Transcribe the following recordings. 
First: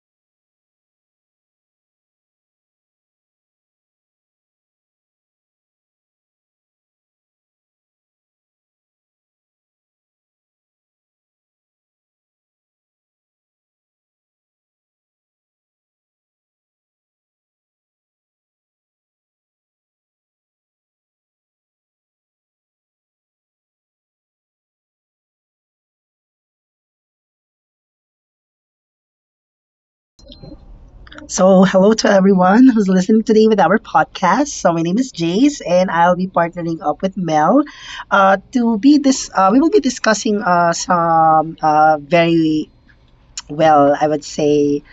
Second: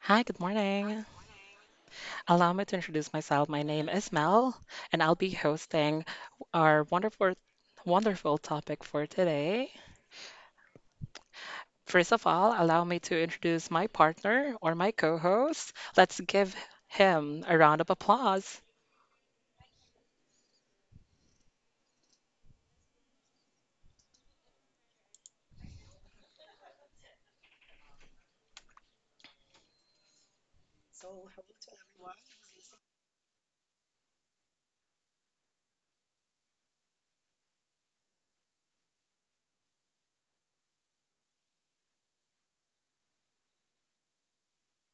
Hi, good morning. Allow me to introduce myself. My name is Mel, and I'll be hosting our wonderful, wonderful topic for today. First of all, allow me to introduce my partner or my co-host. Let's give him a round of applause, So, hello to everyone who's listening today with our podcast. So, my name is Jace, and I'll be partnering up with Mel to be this. We will be discussing some very I would say,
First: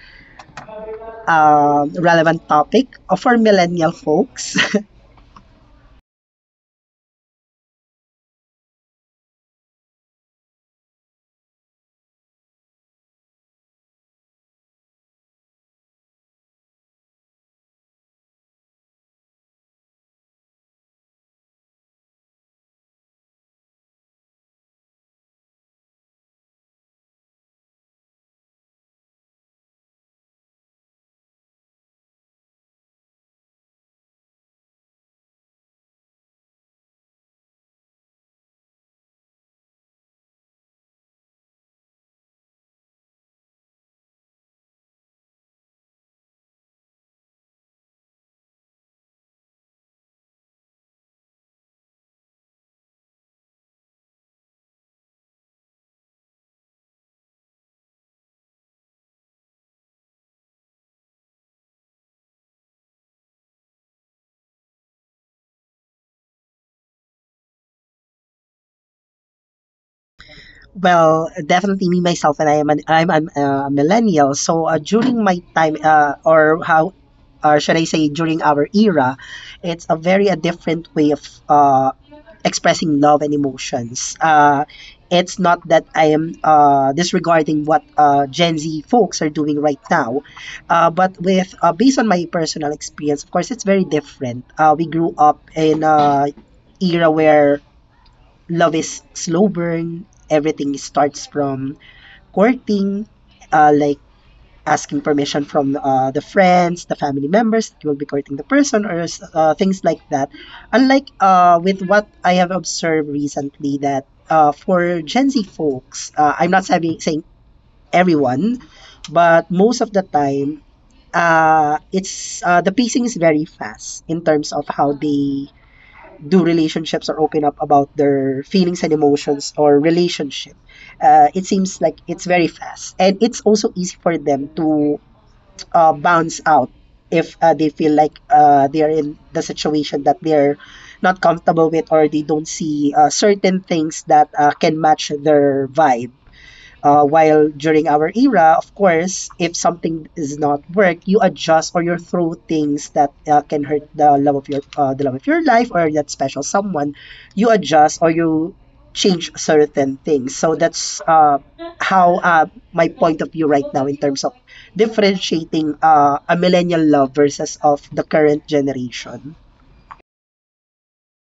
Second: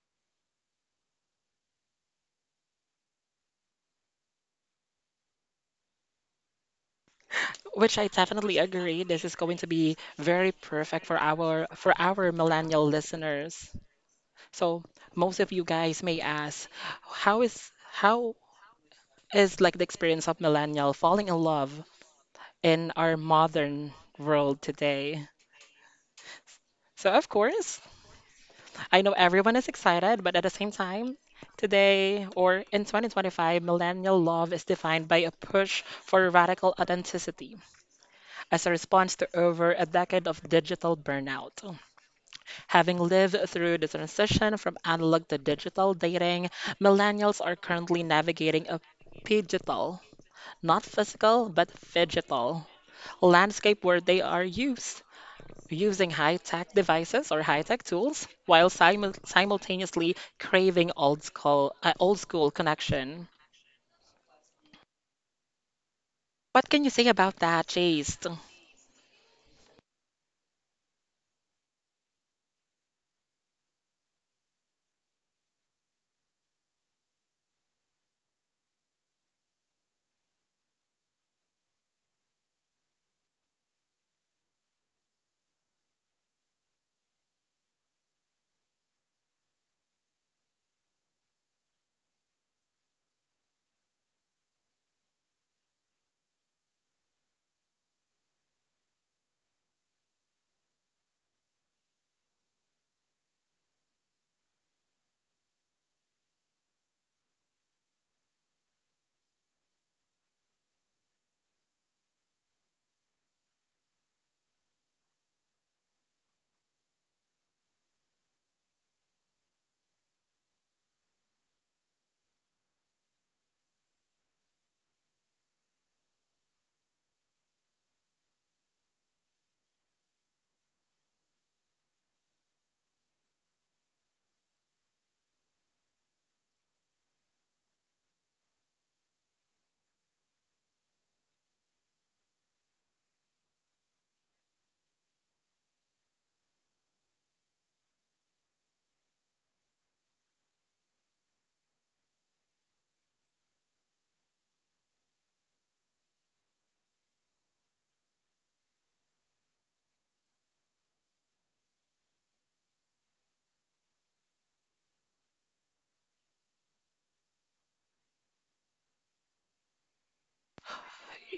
relevant topic for millennial folks. which I definitely agree this is going to be very perfect for our millennial listeners. So, most of you guys may ask, how is like the experience of millennial falling in love in our modern world today. So, of course, I know everyone is excited, but at the same time, today or in 2025, millennial love is defined by a push for radical authenticity as a response to over a decade of digital burnout. Having lived through the transition from analog to digital dating, millennials are currently navigating a digital, not physical, but digital landscape where they are used using high-tech devices or high-tech tools while simultaneously craving old school connection. What can you say about that, Chase? Well, definitely me myself, and I'm an, a millennial. So, during my time, or should I say, during our era, it's a very a different way of uh, expressing love and emotions. It's not that I am disregarding what Gen Z folks are doing right now, but with based on my personal experience, of course, it's very different. We grew up in a era where love is slow burn. Everything starts from courting, like asking permission from the friends, the family members that will be courting the person, or things like that. Unlike with what I have observed recently, that for Gen Z folks, I'm not saying everyone, but most of the time, it's the pacing is very fast in terms of how they do relationships or open up about their feelings and emotions or relationship. It seems like it's very fast, and it's also easy for them to bounce out if they feel like they're in the situation that they're not comfortable with or they don't see certain things that can match their vibe. While during our era, of course, if something does not work, you adjust or you throw things that can hurt the love of your the love of your life or that special someone. You adjust or you change certain things. So that's how my point of view right now in terms of differentiating a millennial love versus of the current generation.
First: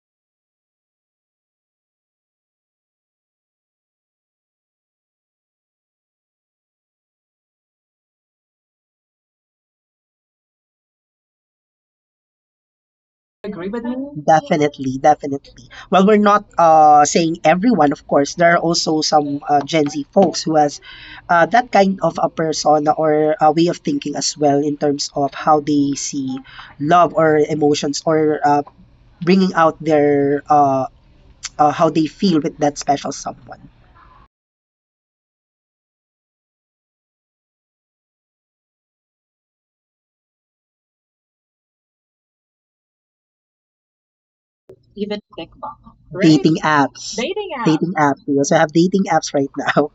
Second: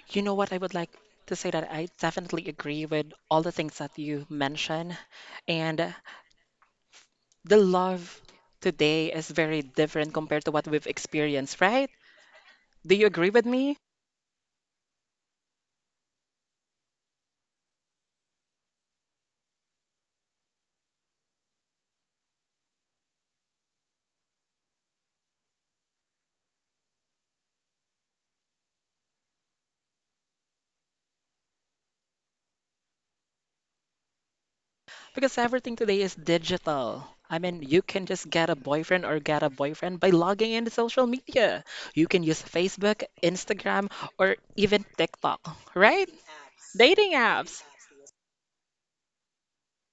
You know what? I would like to say that I definitely agree with all the things that you mentioned. And the love today is very different compared to what we've experienced, right? Do you agree with me? Definitely, definitely. Well, we're not saying everyone, of course. There are also some Gen Z folks who has that kind of a persona or a way of thinking as well in terms of how they see love or emotions or bringing out their how they feel with that special someone. Because everything today is digital. I mean, you can just get a boyfriend or get a boyfriend by logging into social media. You can use Facebook, Instagram, or even TikTok, right? Dating Dating apps, apps. dating apps. We also have dating apps right now.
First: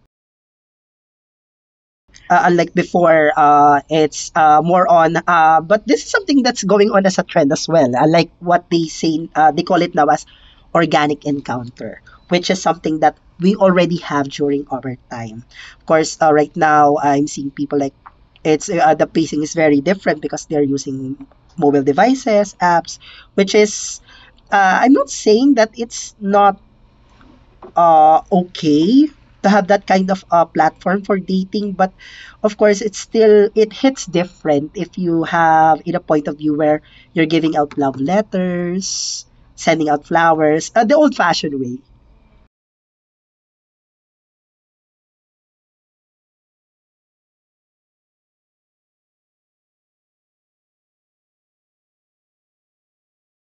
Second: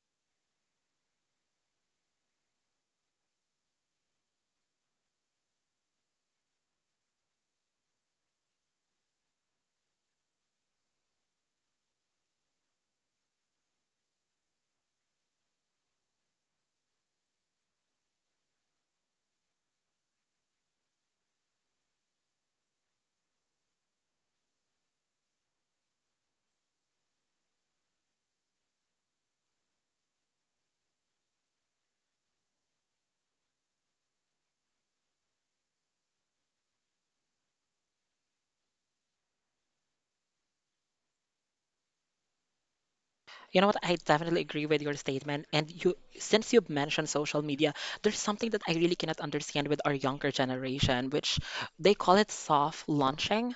Unlike before, it's more on. But this is something that's going on as a trend as well. Like what they say, they call it now as organic encounter, which is something that we already have during our time. Of course, right now I'm seeing people like it's the pacing is very different because they're using mobile devices, apps, which is. I'm not saying that it's not okay to have that kind of platform for dating, but of course it's still, it hits different if you have in a point of view where you're giving out love letters, sending out flowers, the old fashioned way. You know what? I definitely agree with your statement. And you, since you've mentioned social media, there's something that I really cannot understand with our younger generation, which they call it soft launching.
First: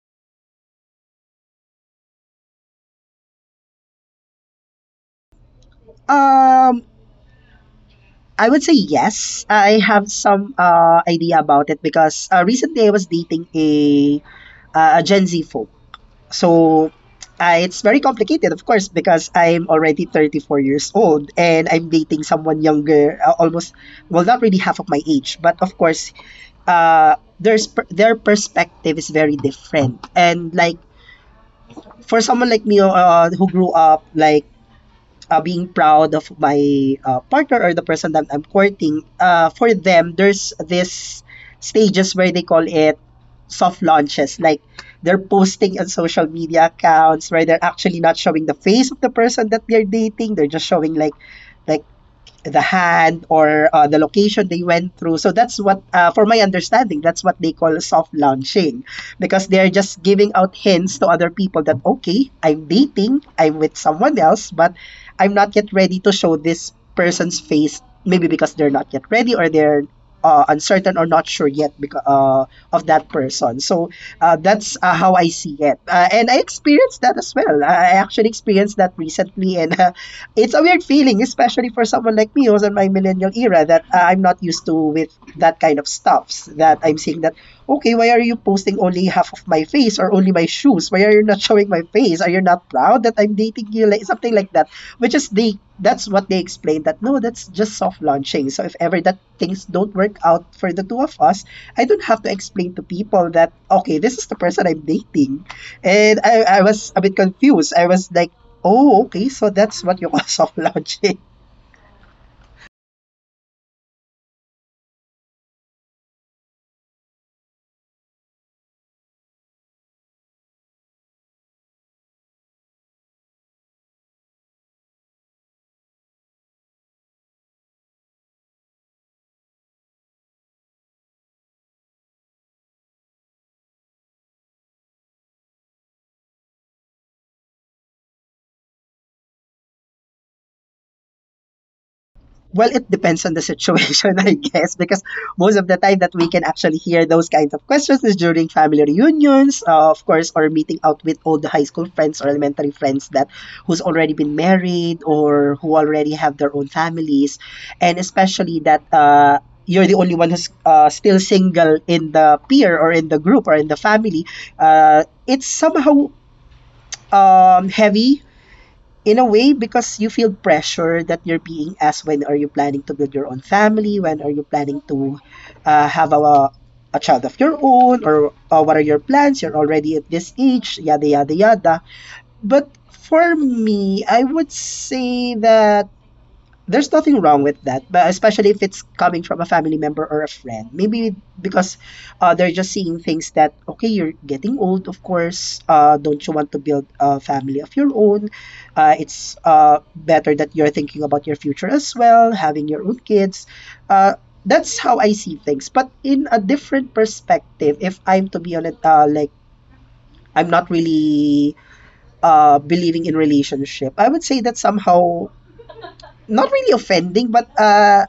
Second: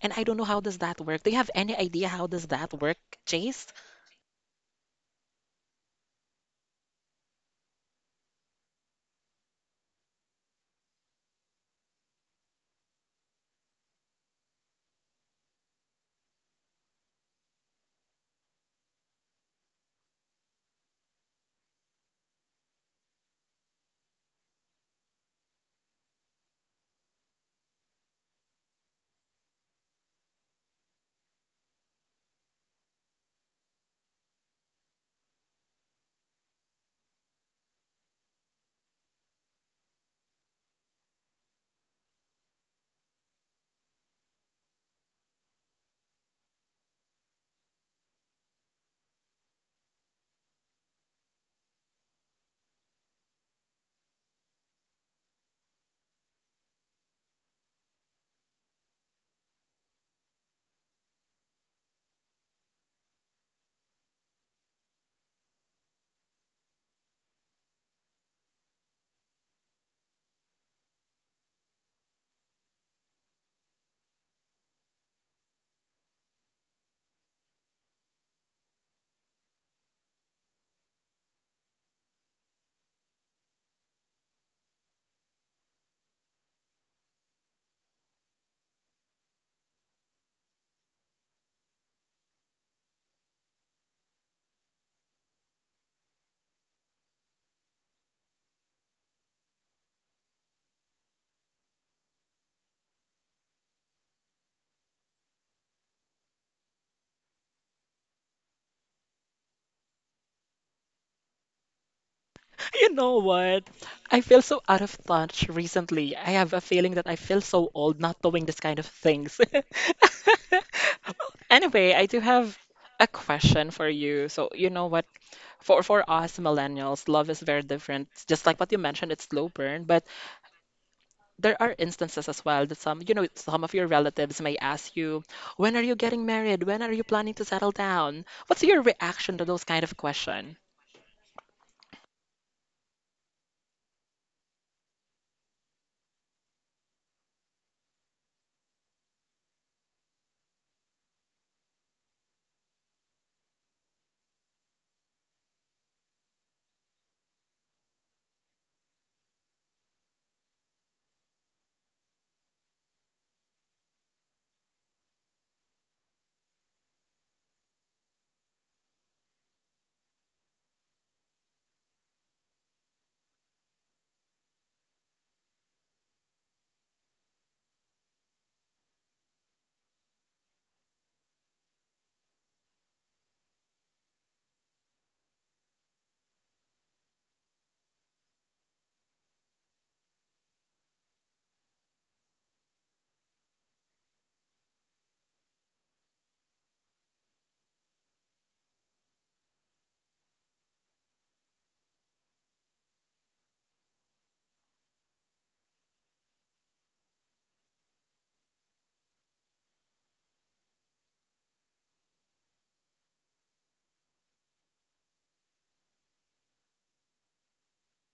And I don't know how does that work. Do you have any idea how does that work, Chase? Um i would say yes, I have some idea about it because recently I was dating a Gen Z folk. So it's very complicated, of course, because I'm already 34 years old and I'm dating someone younger, almost, well, not really half of my age. But of course, their perspective is very different. And like for someone like me who grew up like being proud of my partner or the person that I'm courting, for them, there's this stages where they call it soft launches. Like they're posting on social media accounts where they're actually not showing the face of the person that they're dating. They're just showing like the hand or the location they went through. So that's what, for my understanding, that's what they call soft launching because they're just giving out hints to other people that okay, I'm dating, I'm with someone else, but I'm not yet ready to show this person's face. Maybe because they're not yet ready or they're uncertain or not sure yet because of that person. So that's how I see it, and I experienced that as well. I actually experienced that recently, and it's a weird feeling, especially for someone like me who's in my millennial era that I'm not used to with that kind of stuff. That I'm seeing that okay, why are you posting only half of my face or only my shoes? Why are you not showing my face? Are you not proud that I'm dating you? Like something like that. Which is they That's what they explained, that no, that's just soft launching. So if ever that things don't work out for the two of us, I don't have to explain to people that okay, this is the person I'm dating. And I was a bit confused. I was like, oh, okay, so that's what you call soft launching. You know what? I feel so out of touch recently. I have a feeling that I feel so old not doing this kind of things. Anyway, I do have a question for you. So, you know what? For us millennials, love is very different. It's just like what you mentioned, it's slow burn, but there are instances as well that some of your relatives may ask you, "When are you getting married? When are you planning to settle down?" What's your reaction to those kind of question? Well, it depends on the situation, I guess, because most of the time that we can actually hear those kinds of questions is during family reunions, of course, or meeting out with old high school friends or elementary friends that who's already been married or who already have their own families, and especially that you're the only one who's still single in the peer or in the group or in the family. It's somehow heavy in a way because you feel pressure that you're being asked when are you planning to build your own family, when are you planning to uh, have a, a child of your own, or what are your plans, you're already at this age, yada yada yada. But for me, I would say that there's nothing wrong with that, but especially if it's coming from a family member or a friend. Maybe because they're just seeing things that okay, you're getting old, of course. Don't you want to build a family of your own? It's better that you're thinking about your future as well, having your own kids. Uh, that's how I see things. But in a different perspective, if I'm to be honest, like I'm not really believing in relationship, I would say that somehow not really offending, but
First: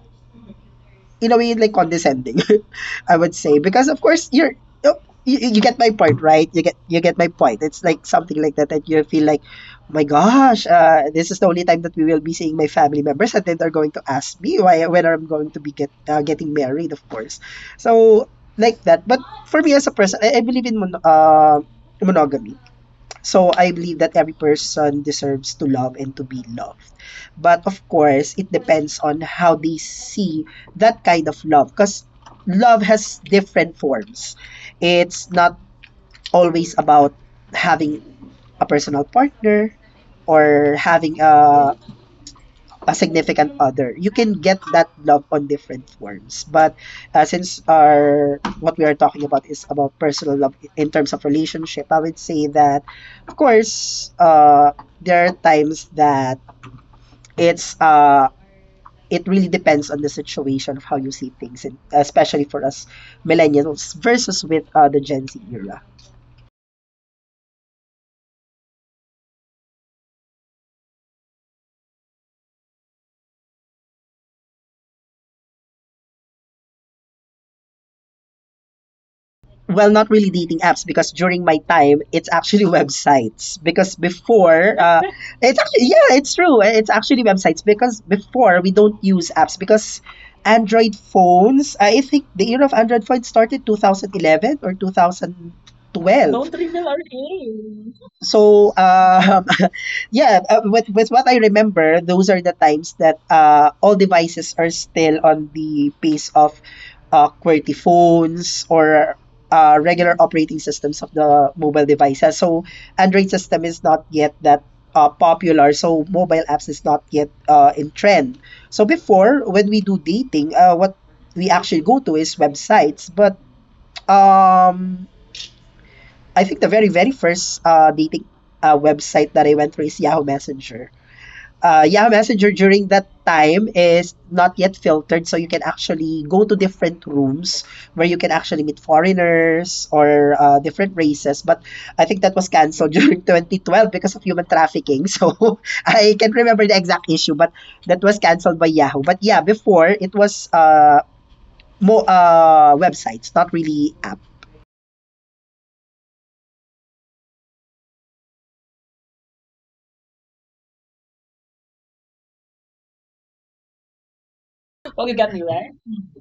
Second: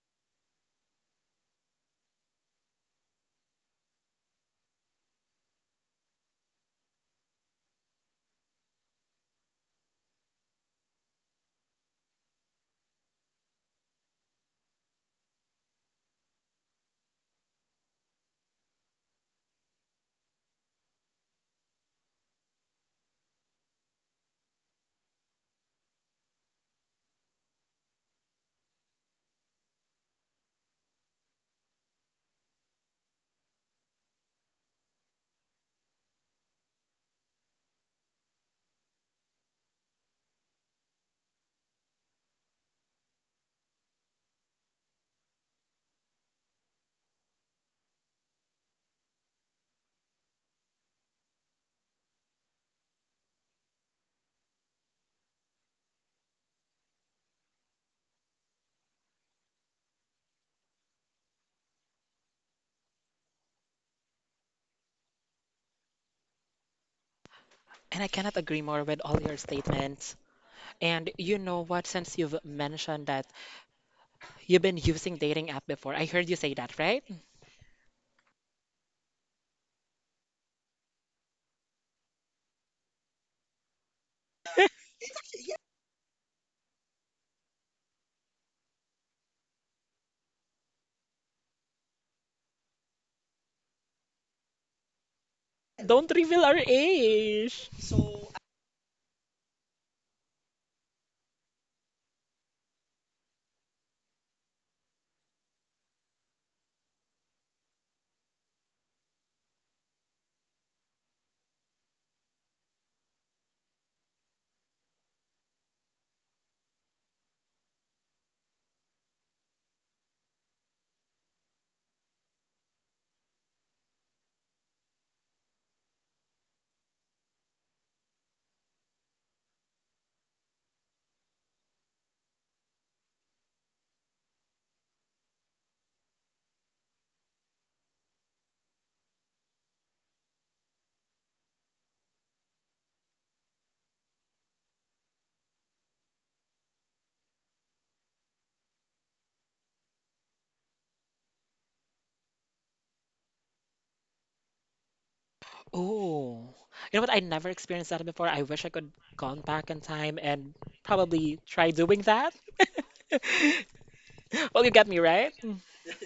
in a way like condescending, I would say, because of course you're, oh, you get my point, right? You get my point. It's like something like that, that you feel like, "Oh my gosh, this is the only time that we will be seeing my family members, and then they're going to ask me why, whether I'm going to be getting married," of course. So like that. But for me, as a person, I believe in monogamy. So I believe that every person deserves to love and to be loved. But of course, it depends on how they see that kind of love, because love has different forms. It's not always about having a personal partner or having a significant other. You can get that love on different forms. But since our what we are talking about is about personal love in terms of relationship, I would say that, of course, there are times that it's uh, it really depends on the situation of how you see things, and especially for us millennials versus with the Gen Z era. And I cannot agree more with all your statements. And you know what? Since you've mentioned that you've been using dating app before, I heard you say that, right? Well, not really dating apps, because during my time, it's actually websites. Because before, it's actually, yeah, it's true. It's actually websites, because before we don't use apps, because Android phones, I think the era of Android phones started 2011 or 2012. Don't reveal our age. So, yeah, with what I remember, those are the times that all devices are still on the pace of QWERTY phones or regular operating systems of the mobile devices. So Android system is not yet that popular, so mobile apps is not yet in trend. So before, when we do dating, what we actually go to is websites. But um, I think the very first dating website that I went through is Yahoo Messenger. Yahoo Messenger during that time is not yet filtered, so you can actually go to different rooms where you can actually meet foreigners or different races. But I think that was canceled during 2012 because of human trafficking. So I can't remember the exact issue, but that was canceled by Yahoo. But yeah, before it was mo websites, not really app. Oh, you know what? I never experienced that before. I wish I could gone back in time and probably try doing that. Well, you got me, right?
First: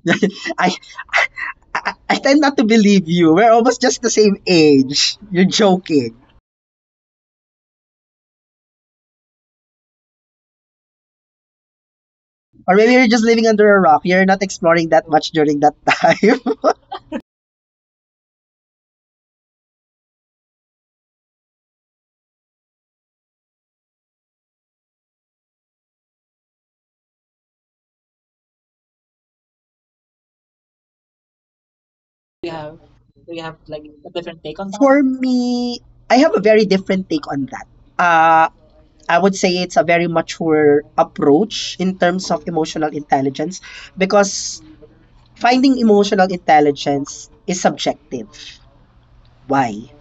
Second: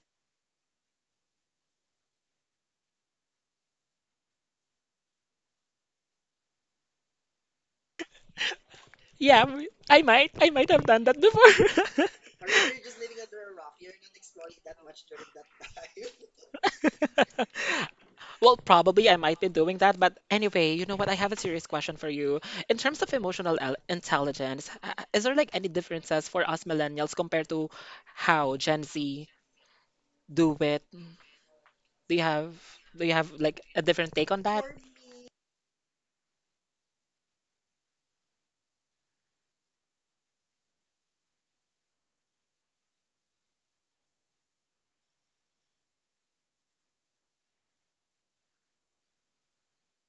I, I tend not to believe you. We're almost just the same age. You're joking. Yeah, I might have done that before. Or maybe you're just living under a rock. You're not exploring that much during that time. Well, probably I might be doing that, but anyway, you know what? I have a serious question for you. In terms of emotional intelligence, is there like any differences for us millennials compared to how Gen Z do it? Do you have do you have like a different take on that? For me, I have a very different take on that. Uh, I would say it's a very mature approach in terms of emotional intelligence because finding emotional intelligence is subjective. Why?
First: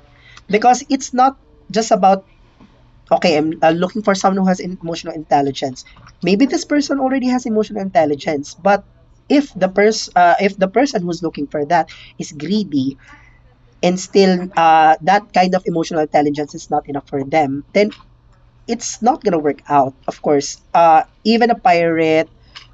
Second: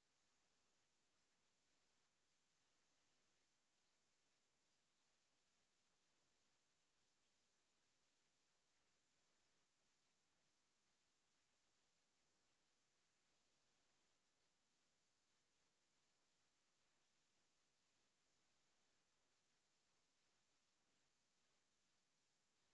Because it's not just about okay, I'm looking for someone who has emotional intelligence. Maybe this person already has emotional intelligence, but if the person who's looking for that is greedy and still that kind of emotional intelligence is not enough for them, then it's not gonna work out, of course. Even a pirate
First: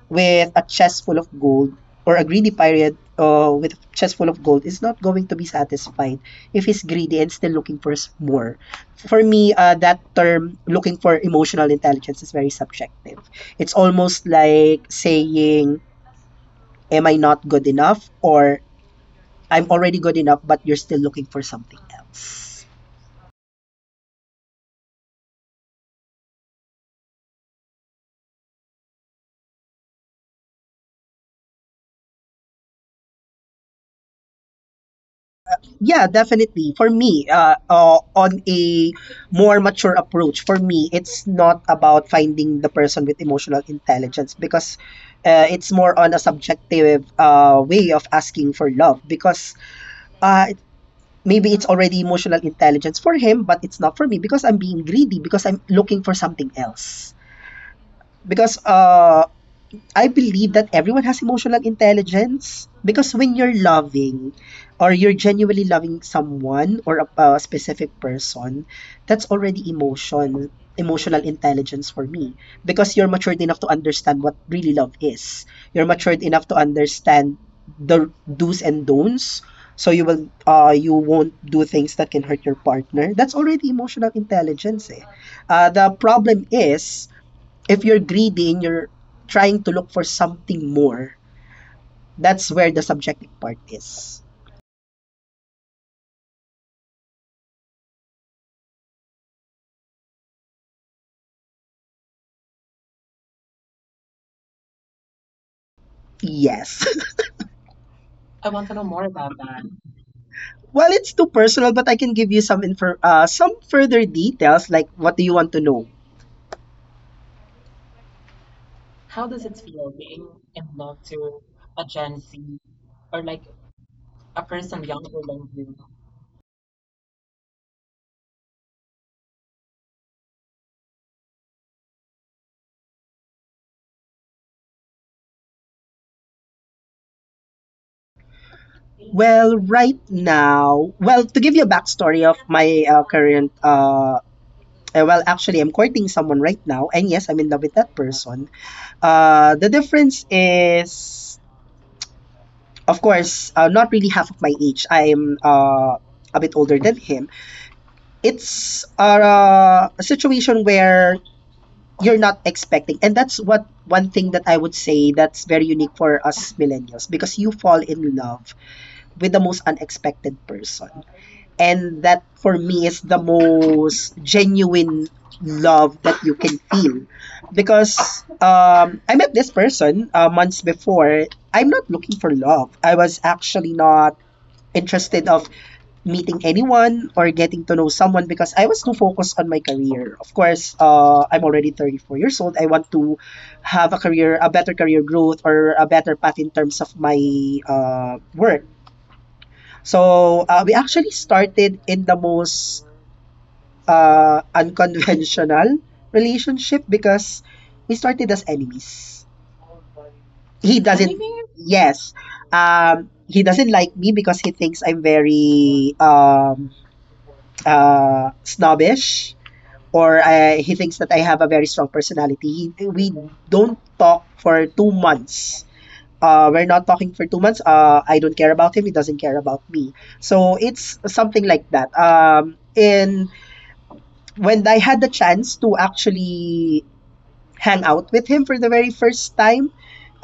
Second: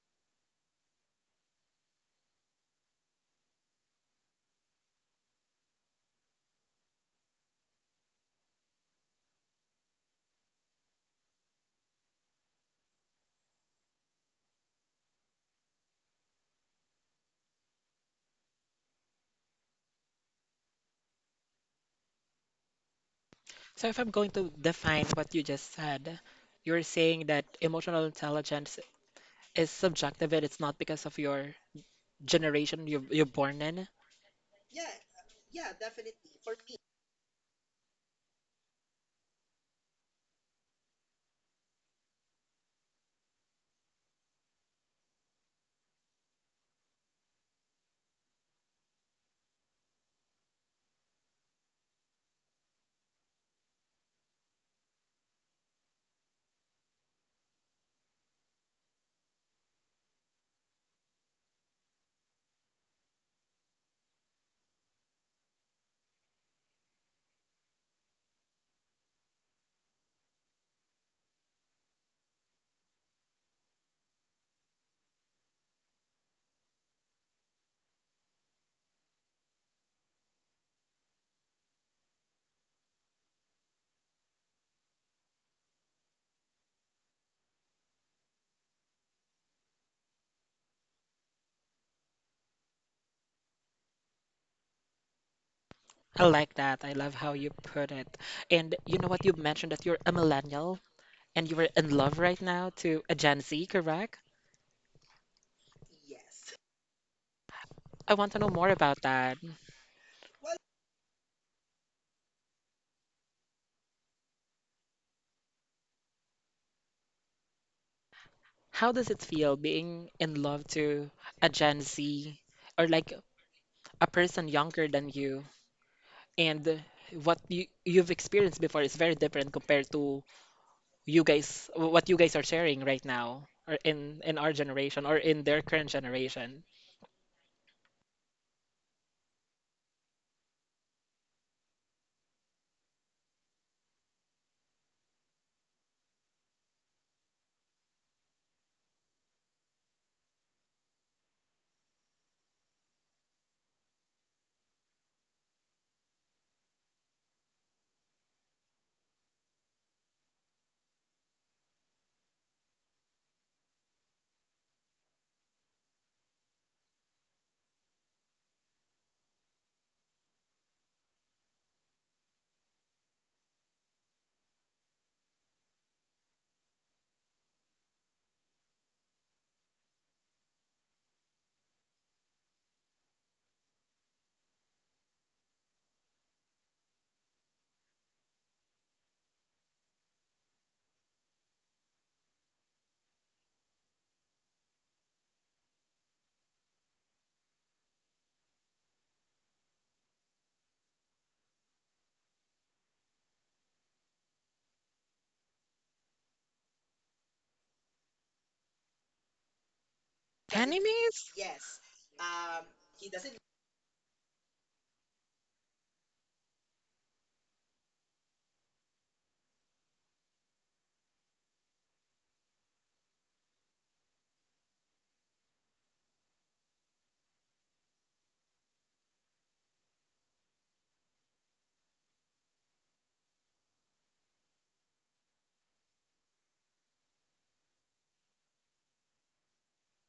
with a chest full of gold or a greedy pirate with a chest full of gold is not going to be satisfied if he's greedy and still looking for more. For me, that term looking for emotional intelligence is very subjective. It's almost like saying, am I not good enough? Or I'm already good enough, but you're still looking for something else. So if I'm going to define what you just said, you're saying that emotional intelligence is subjective and it's not because of your generation you're born in. Yeah, definitely. For me, on a more mature approach, for me, it's not about finding the person with emotional intelligence because it's more on a subjective way of asking for love because uh, maybe it's already emotional intelligence for him, but it's not for me because I'm being greedy because I'm looking for something else. Because I believe that everyone has emotional intelligence because when you're loving or you're genuinely loving someone or a specific person, that's already emotional intelligence for me because you're matured enough to understand what really love is. You're matured enough to understand the do's and don'ts so you will you won't do things that can hurt your partner. That's already emotional intelligence eh. The problem is if you're greedy and you're trying to look for something more, that's where the subjective part is. I like that. I love how you put it. And you know what? You mentioned that you're a millennial. And you were in love right now to a Gen Z, correct? Yes. I want to know more about that. Well, it's too personal, but I can give you some info, some further details. Like, what do you want to know? How does it feel being in love to a Gen Z or like a person younger than you? And what you've experienced before is very different compared to you guys, what you guys are sharing right now, or in our generation or in their current generation. Well, right now, well, to give you a backstory of my well, actually, I'm courting someone right now, and yes, I'm in love with that person. The difference is, of course, not really half of my age. I'm a bit older than him. It's a situation where you're not expecting and that's what one thing that I would say that's very unique for us millennials because you fall in love with the most unexpected person and that for me is the most genuine love that you can feel because I met this person months before. I'm not looking for love. I was actually not interested of meeting anyone or getting to know someone because I was too focused on my career. Of course, I'm already 34 years old. I want to have a career, a better career growth or a better path in terms of my work. So we actually started in the most unconventional relationship because we started as enemies. He doesn't, Enemies? yes, he doesn't like me because he thinks I'm very snobbish or he thinks that I have a very strong personality. We don't talk for 2 months. We're not talking for 2 months. I don't care about him. He doesn't care about me. So it's something like that. And when I had the chance to actually hang out with him for the very first time.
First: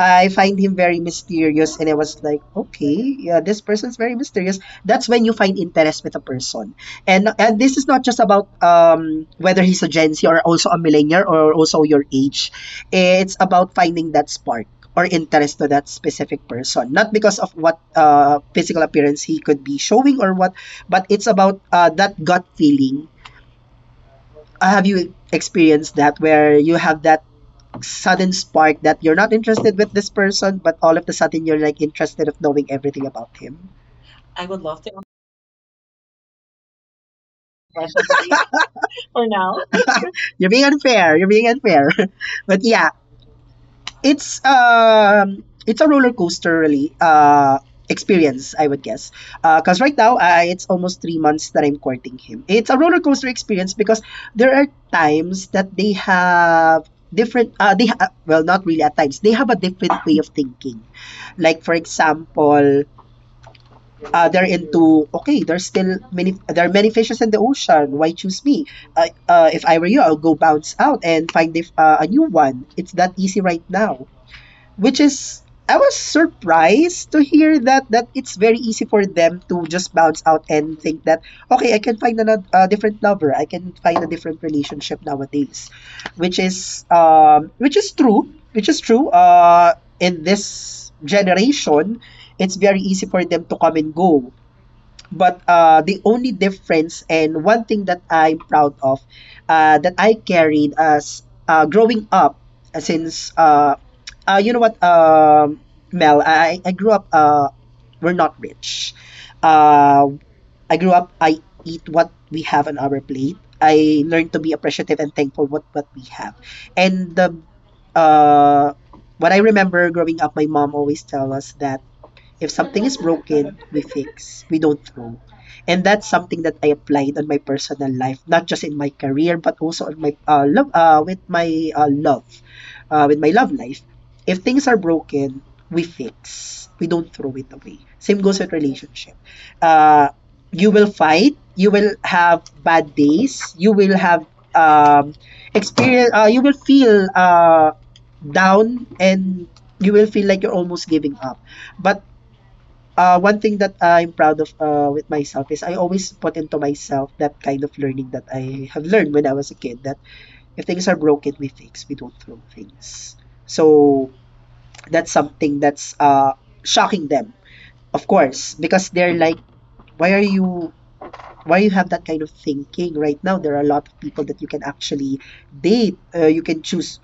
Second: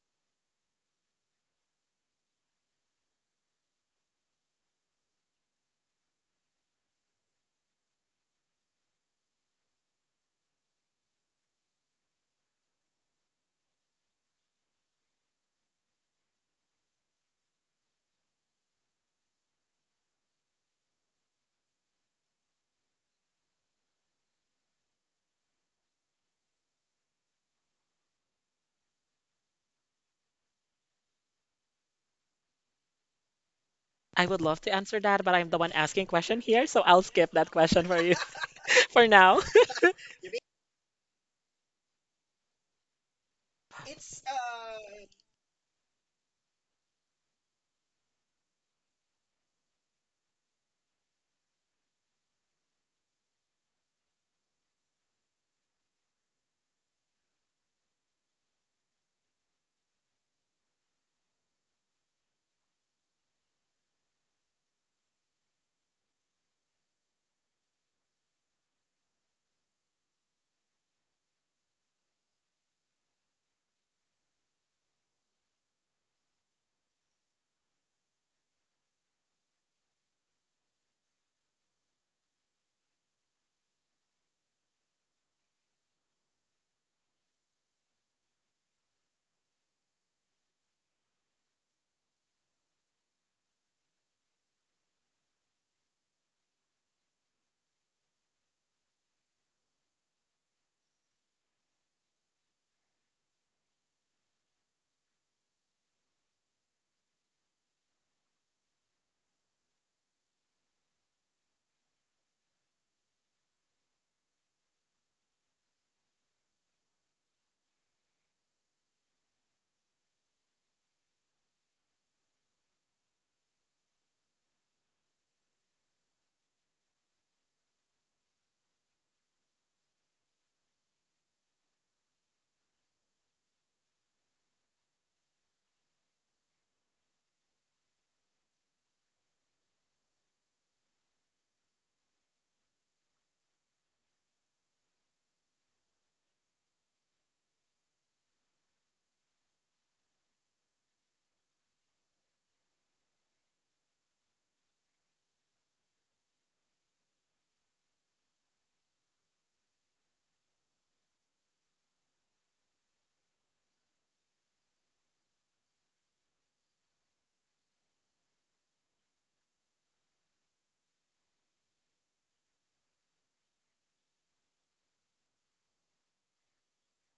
I find him very mysterious, and I was like, okay, yeah, this person's very mysterious. That's when you find interest with a person, and this is not just about whether he's a Gen Z or also a millennial or also your age. It's about finding that spark or interest to that specific person, not because of what physical appearance he could be showing or what, but it's about that gut feeling. Have you experienced that where you have that sudden spark that you're not interested with this person, but all of a sudden you're like interested of knowing everything about him. I would love to answer that, but I'm the one asking question here, so I'll skip that question for you for now. You're being unfair. You're being unfair. But yeah, it's a roller coaster really experience I would guess because right now it's almost 3 months that I'm courting him. It's a roller coaster experience because there are times that they have different well not really at times they have a different way of thinking like for example they're into okay there are many fishes in the ocean why choose me. If I were you I'll go bounce out and find if, a new one. It's that easy right now, which is I was surprised to hear that that it's very easy for them to just bounce out and think that okay I can find another a different lover. I can find a different relationship nowadays, which is which is true in this generation. It's very easy for them to come and go, but the only difference and one thing that I'm proud of that I carried as growing up since you know what Mel I grew up we're not rich. uh, I grew up I eat what we have on our plate. I learned to be appreciative and thankful what we have. And the uh, what I remember growing up my mom always tell us that if something is broken, we fix. We don't throw. And that's something that I applied on my personal life, not just in my career, but also on my with my with my love life. If things are broken, we fix. We don't throw it away. Same goes with relationship. Uh, you will fight. You will have bad days. You will have um, experience. You will feel down, and you will feel like you're almost giving up. But one thing that I'm proud of with myself is I always put into myself that kind of learning that I have learned when I was a kid that if things are broken, we fix, we don't throw things. So that's something that's shocking them, of course, because they're like, why are you, why you have that kind of thinking right now? There are a lot of people that you can actually date. You can choose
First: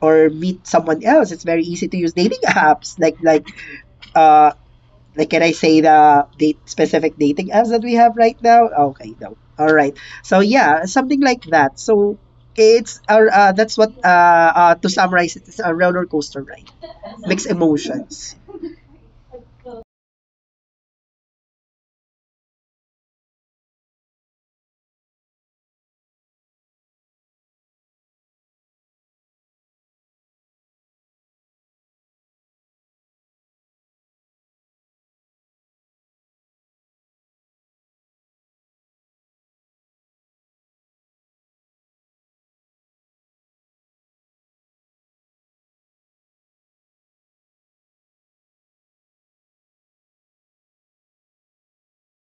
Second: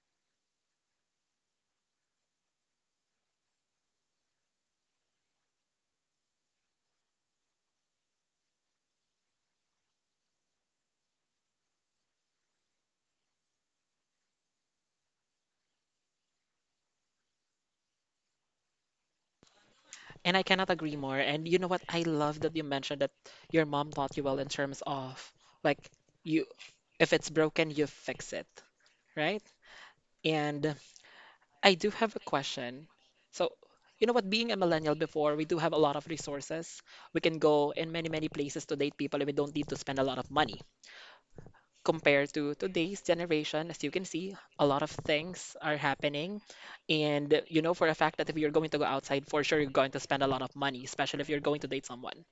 or meet someone else. It's very easy to use dating apps uh, like can I say the date specific dating apps that we have right now? Okay, no. All right. So yeah, something like that. So it's that's what to summarize it, it's a roller coaster ride. Mixed emotions. And I cannot agree more. And you know what? I love that you mentioned that your mom taught you well in terms of like you, if it's broken, you fix it, right? And I do have a question. So, you know what? Being a millennial before, we do have a lot of resources. We can go in many, many places to date people, and we don't need to spend a lot of money compared to today's generation. As you can see, a lot of things are happening. And you know for a fact that if you're going to go outside, for sure you're going to spend a lot of money, especially if you're going to date someone.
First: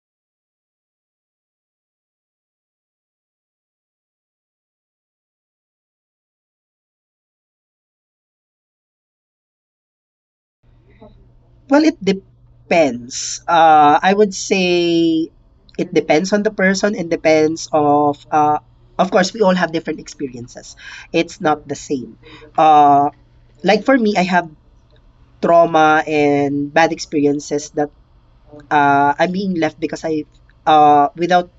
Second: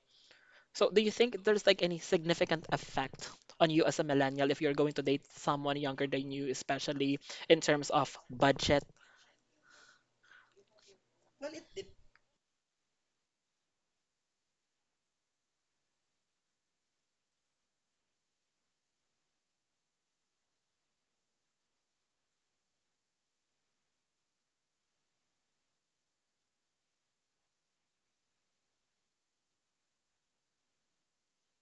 So, do you think there's like any significant effect on you as a millennial if you're going to date someone younger than you, especially in terms of budget? Well, it depends. I would say it depends on the person and depends of course we all have different experiences. It's not the same. Uh like for me, I have trauma and bad experiences that I'm being left because I without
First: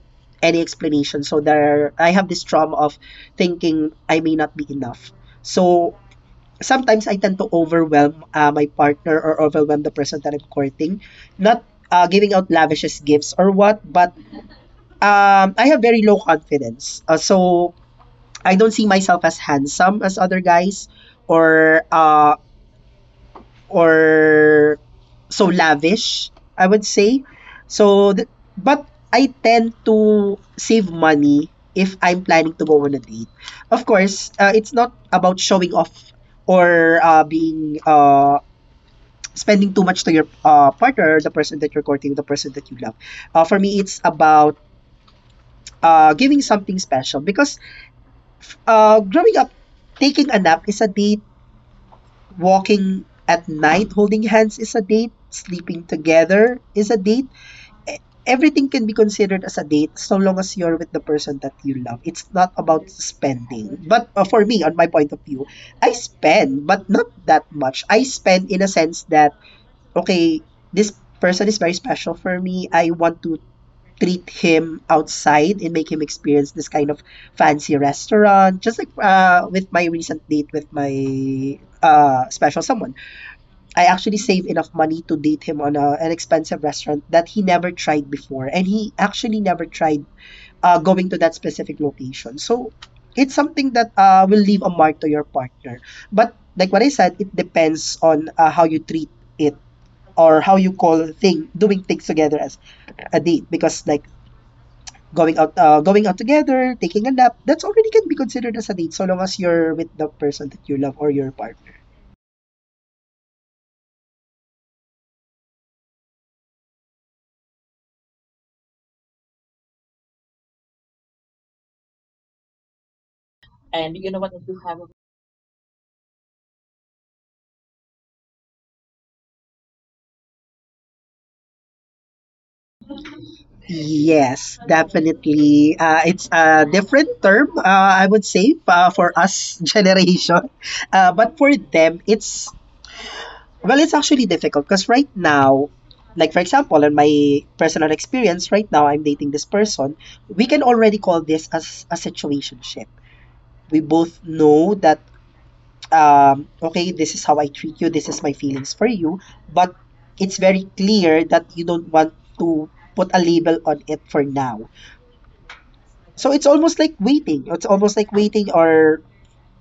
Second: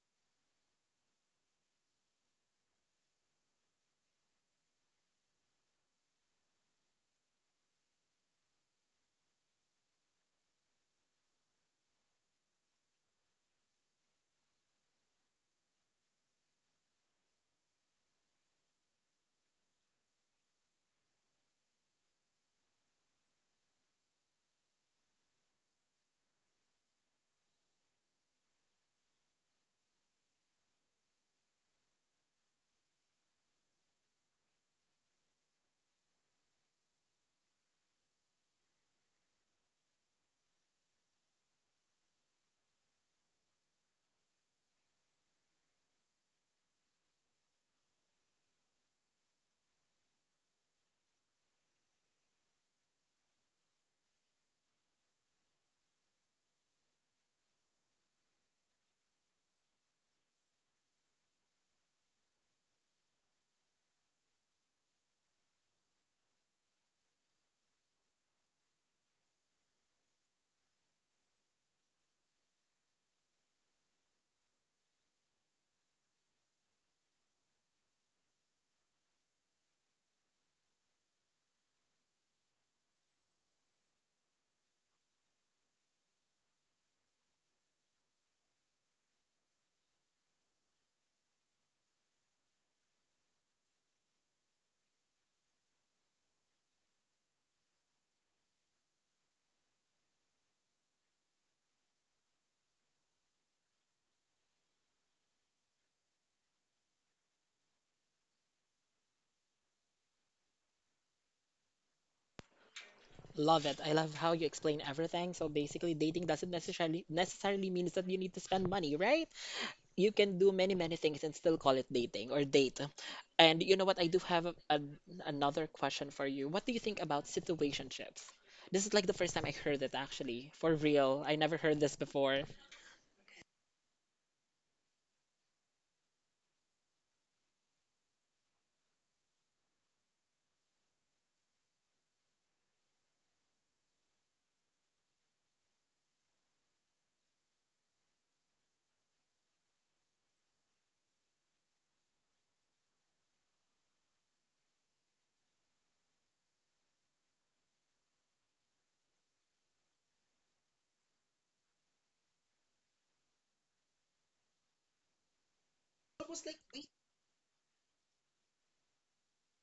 any explanation. So there, I have this trauma of thinking I may not be enough. So sometimes I tend to overwhelm my partner or overwhelm the person that I'm courting, not giving out lavish gifts or what, but I have very low confidence. So I don't see myself as handsome as other guys or uh, or so lavish, I would say. So, but I tend to save money if I'm planning to go on a date. Of course, it's not about showing off or being spending too much to your partner, the person that you're courting, the person that you love. For me, it's about giving something special because growing up, taking a nap is a date, walking at night holding hands is a date, sleeping together is a date. Everything can be considered as a date so long as you're with the person that you love. It's not about spending. But for me, on my point of view, I spend, but not that much. I spend in a sense that, okay, this person is very special for me. I want to treat him outside and make him experience this kind of fancy restaurant, just like with my recent date with my special someone. I actually saved enough money to date him on an expensive restaurant that he never tried before. And he actually never tried going to that specific location. So it's something that will leave a mark to your partner. But like what I said, it depends on how you treat it or how you call thing doing things together as a date. Because like going out, together, taking a nap, that's already can be considered as a date so long as you're with the person that you love or your partner. Love it. I love how you explain everything. So basically, dating doesn't necessarily means that you need to spend money, right? You can do many many things and still call it dating or date. And you know what? I do have another question for you. What do you think about situationships? This is like the first time I heard it, actually, for real. I never heard this before. Yes, definitely. It's a different term, I would say, for us generation. But for them, well, it's actually difficult because right now, like for example, in my personal experience, right now I'm dating this person. We can already call this as a situationship. We both know that, okay, this is how I treat you, this is my feelings for you, but it's very clear that you don't want to put a label on it for now. So it's almost like waiting. It's almost like waiting, or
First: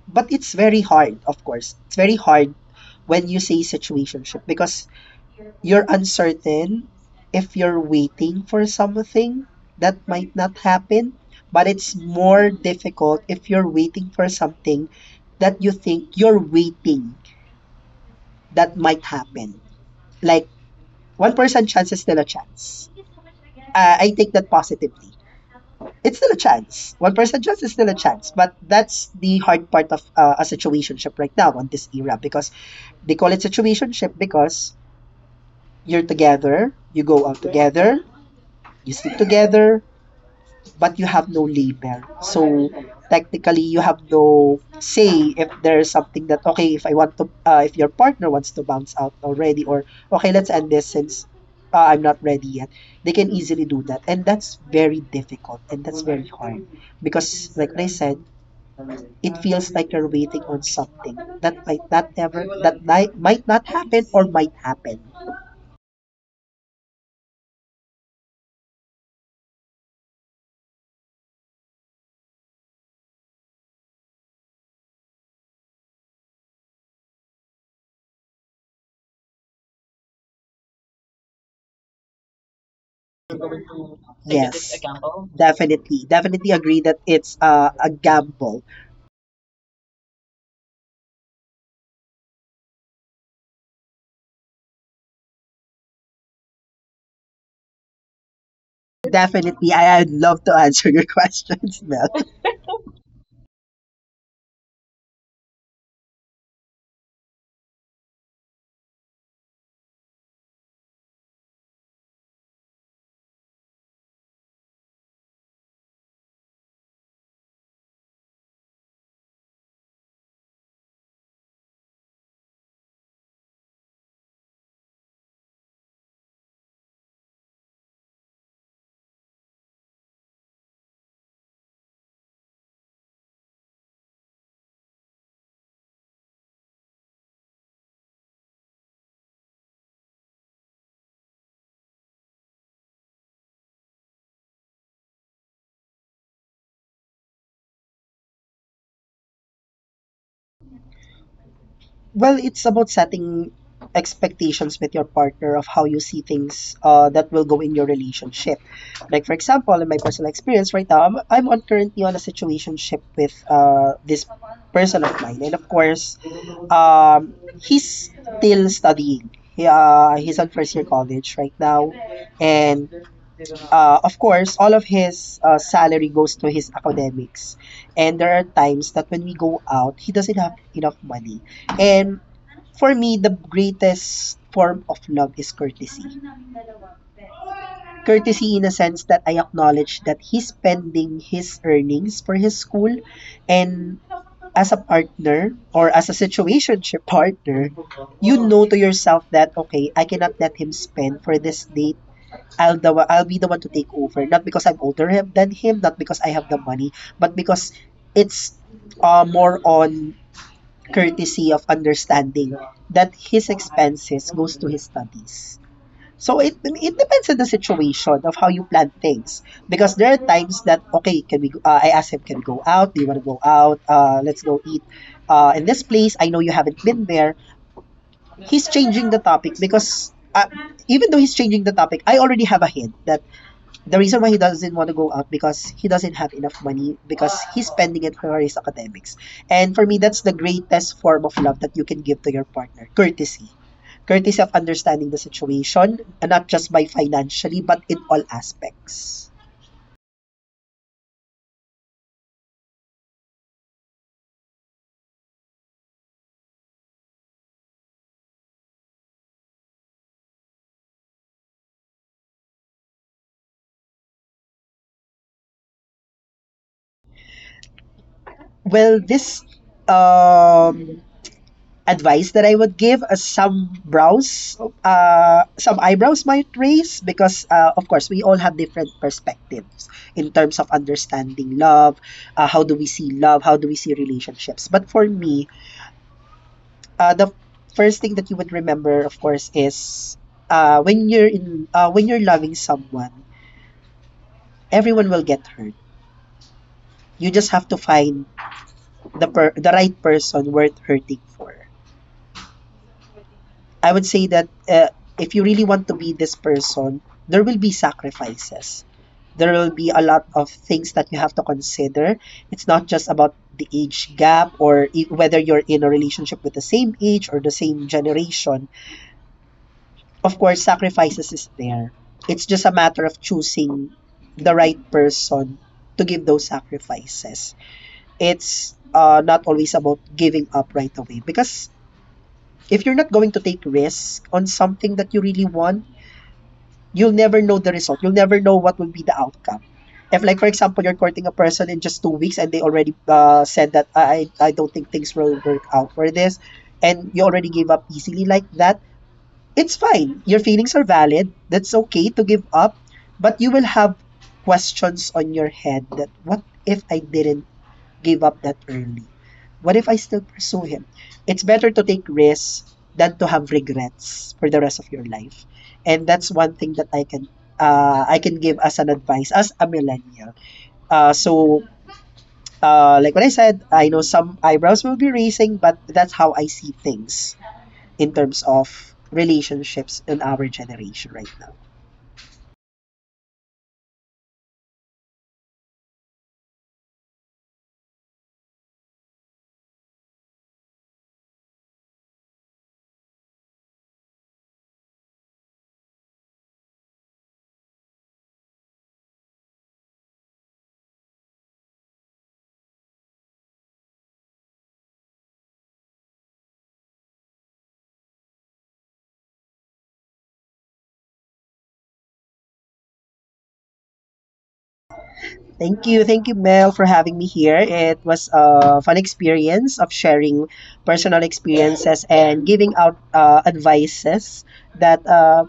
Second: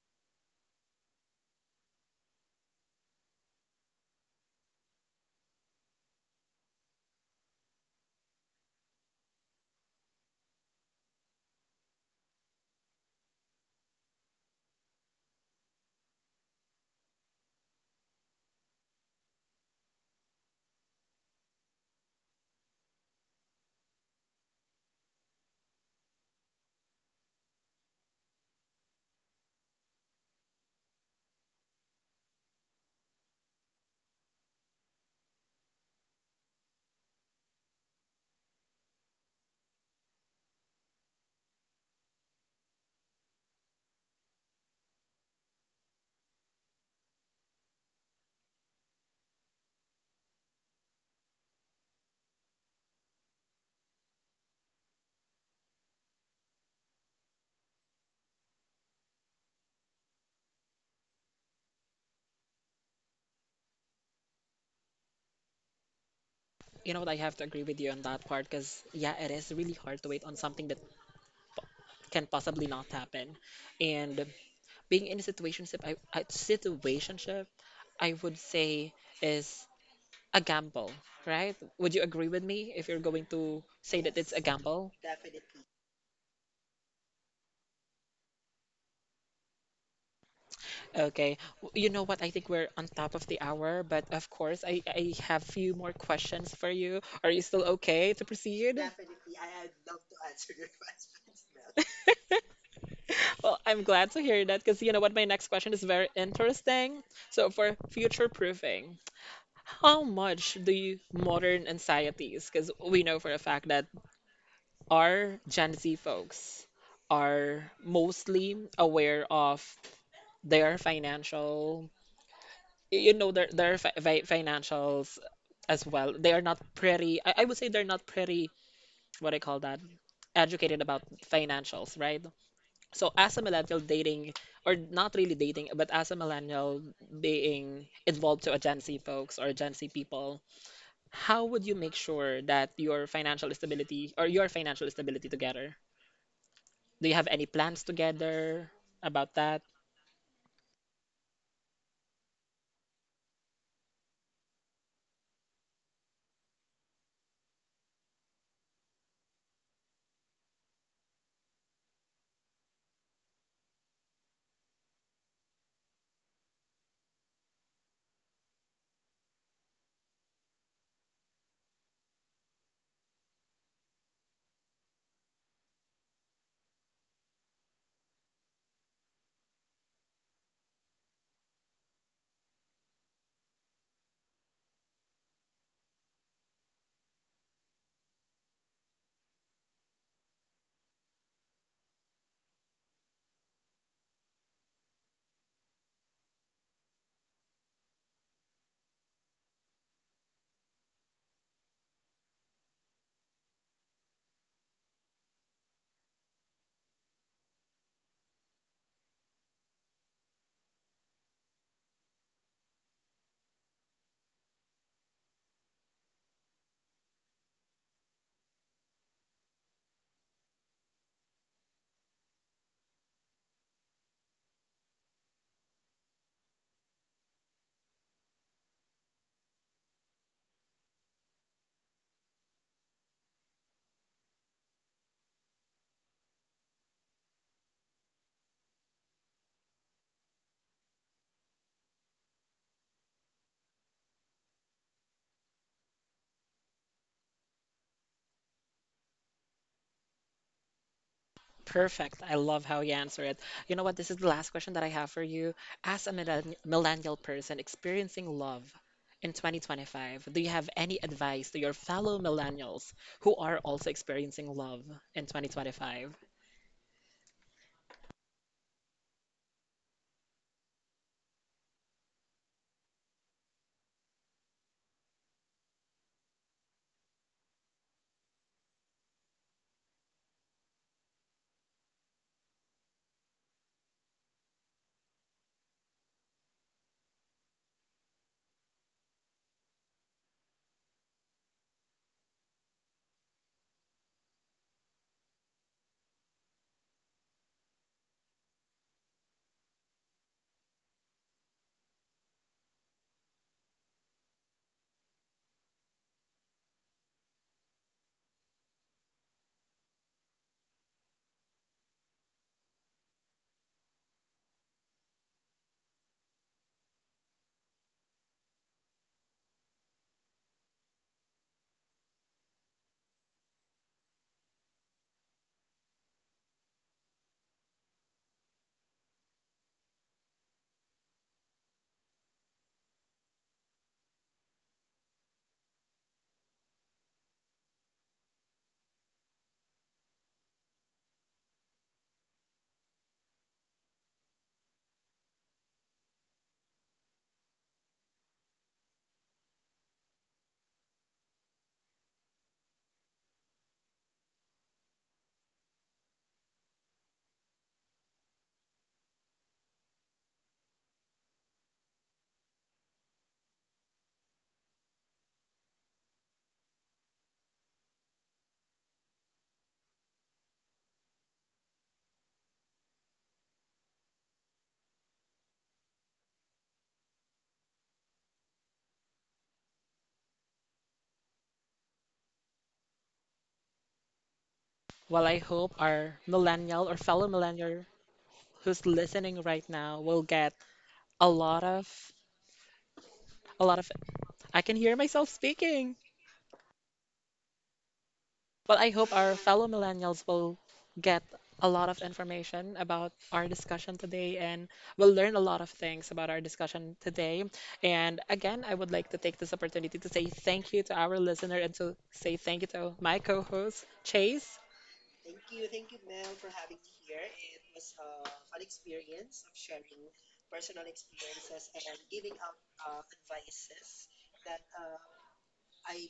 but it's very hard, of course. It's very hard when you say situationship because you're uncertain if you're waiting for something that might not happen, but it's more difficult if you're waiting for something that you think you're waiting that might happen. Like, 1% chance is still a chance. I take that positively. It's still a chance. 1% chance is still a chance, but that's the hard part of a situationship right now on this era because they call it situationship because you're together, you go out together, you sleep together, but you have no label. So technically, you have no say if there's something that okay, if I want to, if your partner wants to bounce out already, or okay, let's end this since I'm not ready yet. They can easily do that, and that's very difficult and that's very hard because, like I said, it feels like you're waiting on something that might not ever that might not happen or might happen. You know what? I have to agree with you on that part because yeah, it is really hard to wait on something that can possibly not happen. And being in a situationship, I would say is a gamble, right? Would you agree with me if you're going to say Like, that is it a it's a Yes. gamble? gamble? Definitely. Definitely agree that it's a gamble. Okay. You know what? I think we're on top of the hour, but of course, I have few more questions for you. Are you still okay to proceed? Definitely. I'd love to answer your questions, Mel. Well, I'm glad to hear that because you know what? My next question is very interesting. So, for future proofing, how much do you modern anxieties, because we know for a fact that our Gen Z folks are mostly aware of their financial their fi fi financials as well. They are not pretty. I would say they're not pretty. What I call that, educated about financials, right? So as a millennial dating, or not really dating, but as a millennial being involved to a Gen Z folks or Gen Z people, how would you make sure that your financial stability or your financial stability together? Do you have any plans together about that? Well, it's about setting expectations with your partner of how you see things that will go in your relationship. Like, for example, in my personal experience right now, I'm on currently on a situationship with this person of mine. And of course, Um, he's still studying. He's at first year college right now, and of course, all of his salary goes to his academics. And there are times that when we go out, he doesn't have enough money. And for me, the greatest form of love is courtesy. Courtesy in a sense that I acknowledge that he's spending his earnings for his school, and as a partner or as a situationship partner, you know to yourself that okay, I cannot let him spend for this date. I'll be the one to take over, not because I'm older him, than him, not because I have the money, but because it's more on courtesy of understanding that his expenses goes to his studies. So it depends on the situation of how you plan things because there are times that okay, can we? I ask him, can we go out? Do you want to go out? Let's go eat in this place. I know you haven't been there. He's changing the topic because even though he's changing the topic, I already have a hint that the reason why he doesn't want to go out because he doesn't have enough money because he's spending it for his academics. And for me, that's the greatest form of love that you can give to your partner, courtesy. Courtesy of understanding the situation, and not just by financially, but in all aspects. Perfect. I love how you answer it. You know what? This is the last question that I have for you. As a millennial person experiencing love in 2025, do you have any advice to your fellow millennials who are also experiencing love in 2025? Well, this, um, advice that I would give, as some brows, some eyebrows might raise because, of course, we all have different perspectives in terms of understanding love. How do we see love? How do we see relationships? But for me, the first thing that you would remember, of course, is when you're in when you're loving someone, everyone will get hurt. You just have to find the right person worth hurting for. I would say that if you really want to be this person, there will be sacrifices. There will be a lot of things that you have to consider. It's not just about the age gap or whether you're in a relationship with the same age or the same generation. Of course, sacrifices is there. It's just a matter of choosing the right person to give those sacrifices. It's not always about giving up right away because if you're not going to take risks on something that you really want, you'll never know the result. You'll never know what will be the outcome. If, like, for example, you're courting a person in just 2 weeks and they already said that I don't think things will work out for this, and you already gave up easily like that, it's fine. Your feelings are valid. That's okay to give up, but you will have questions on your head that what if I didn't give up that early? What if I still pursue him? It's better to take risks than to have regrets for the rest of your life. And that's one thing that I can give as an advice as a millennial. Uh, so like what I said, I know some eyebrows will be raising, but that's how I see things in terms of relationships in our generation right now. Well, I hope our millennial or fellow millennial who's listening right now will get a lot of a lot of. I can hear myself speaking. Well, I hope our fellow millennials will get a lot of information about our discussion today and will learn a lot of things about our discussion today. And again, I would like to take this opportunity to say thank you to our listener and to say thank you to my co host, Chase. Thank you. Thank you, Mel, for having me here. It was a fun experience of sharing personal experiences and giving out advices that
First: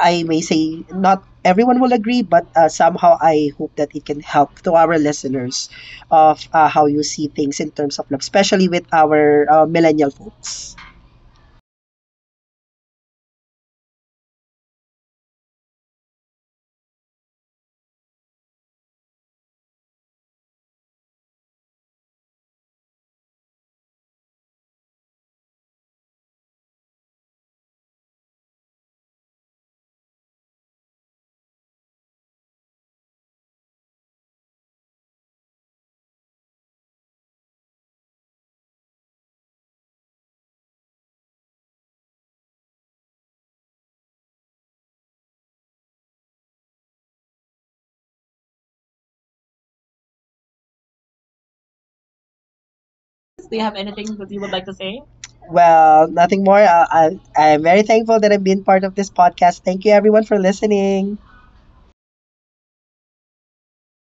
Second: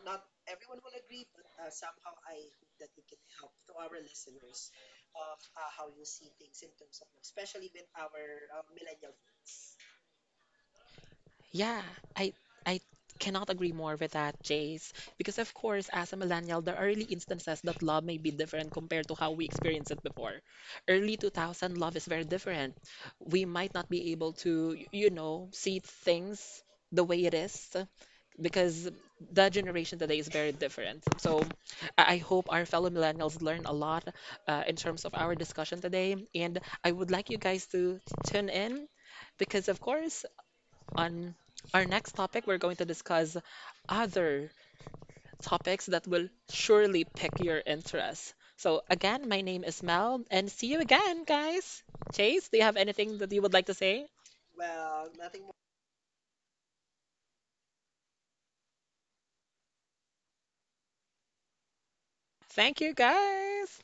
I may say not everyone will agree, but somehow I hope that it can help to our listeners of how you see things in terms of love, especially with our millennial folks. Yeah, I I cannot agree more with that, Jace. Because of course, as a millennial, there are really instances that love may be different compared to how we experienced it before. Early 2000 love is very different. We might not be able to, see things the way it is because the generation today is very different. So I hope our fellow millennials learn a lot in terms of our discussion today. And I would like you guys to tune in because of course on our next topic, we're going to discuss other topics that will surely pick your interest. So, again, my name is Mel, and see you again, guys. Chase, do you have anything that you would like to say? Well, nothing more. I'm very thankful that I've been part of this podcast. Thank you, everyone, for listening. Thank you, guys.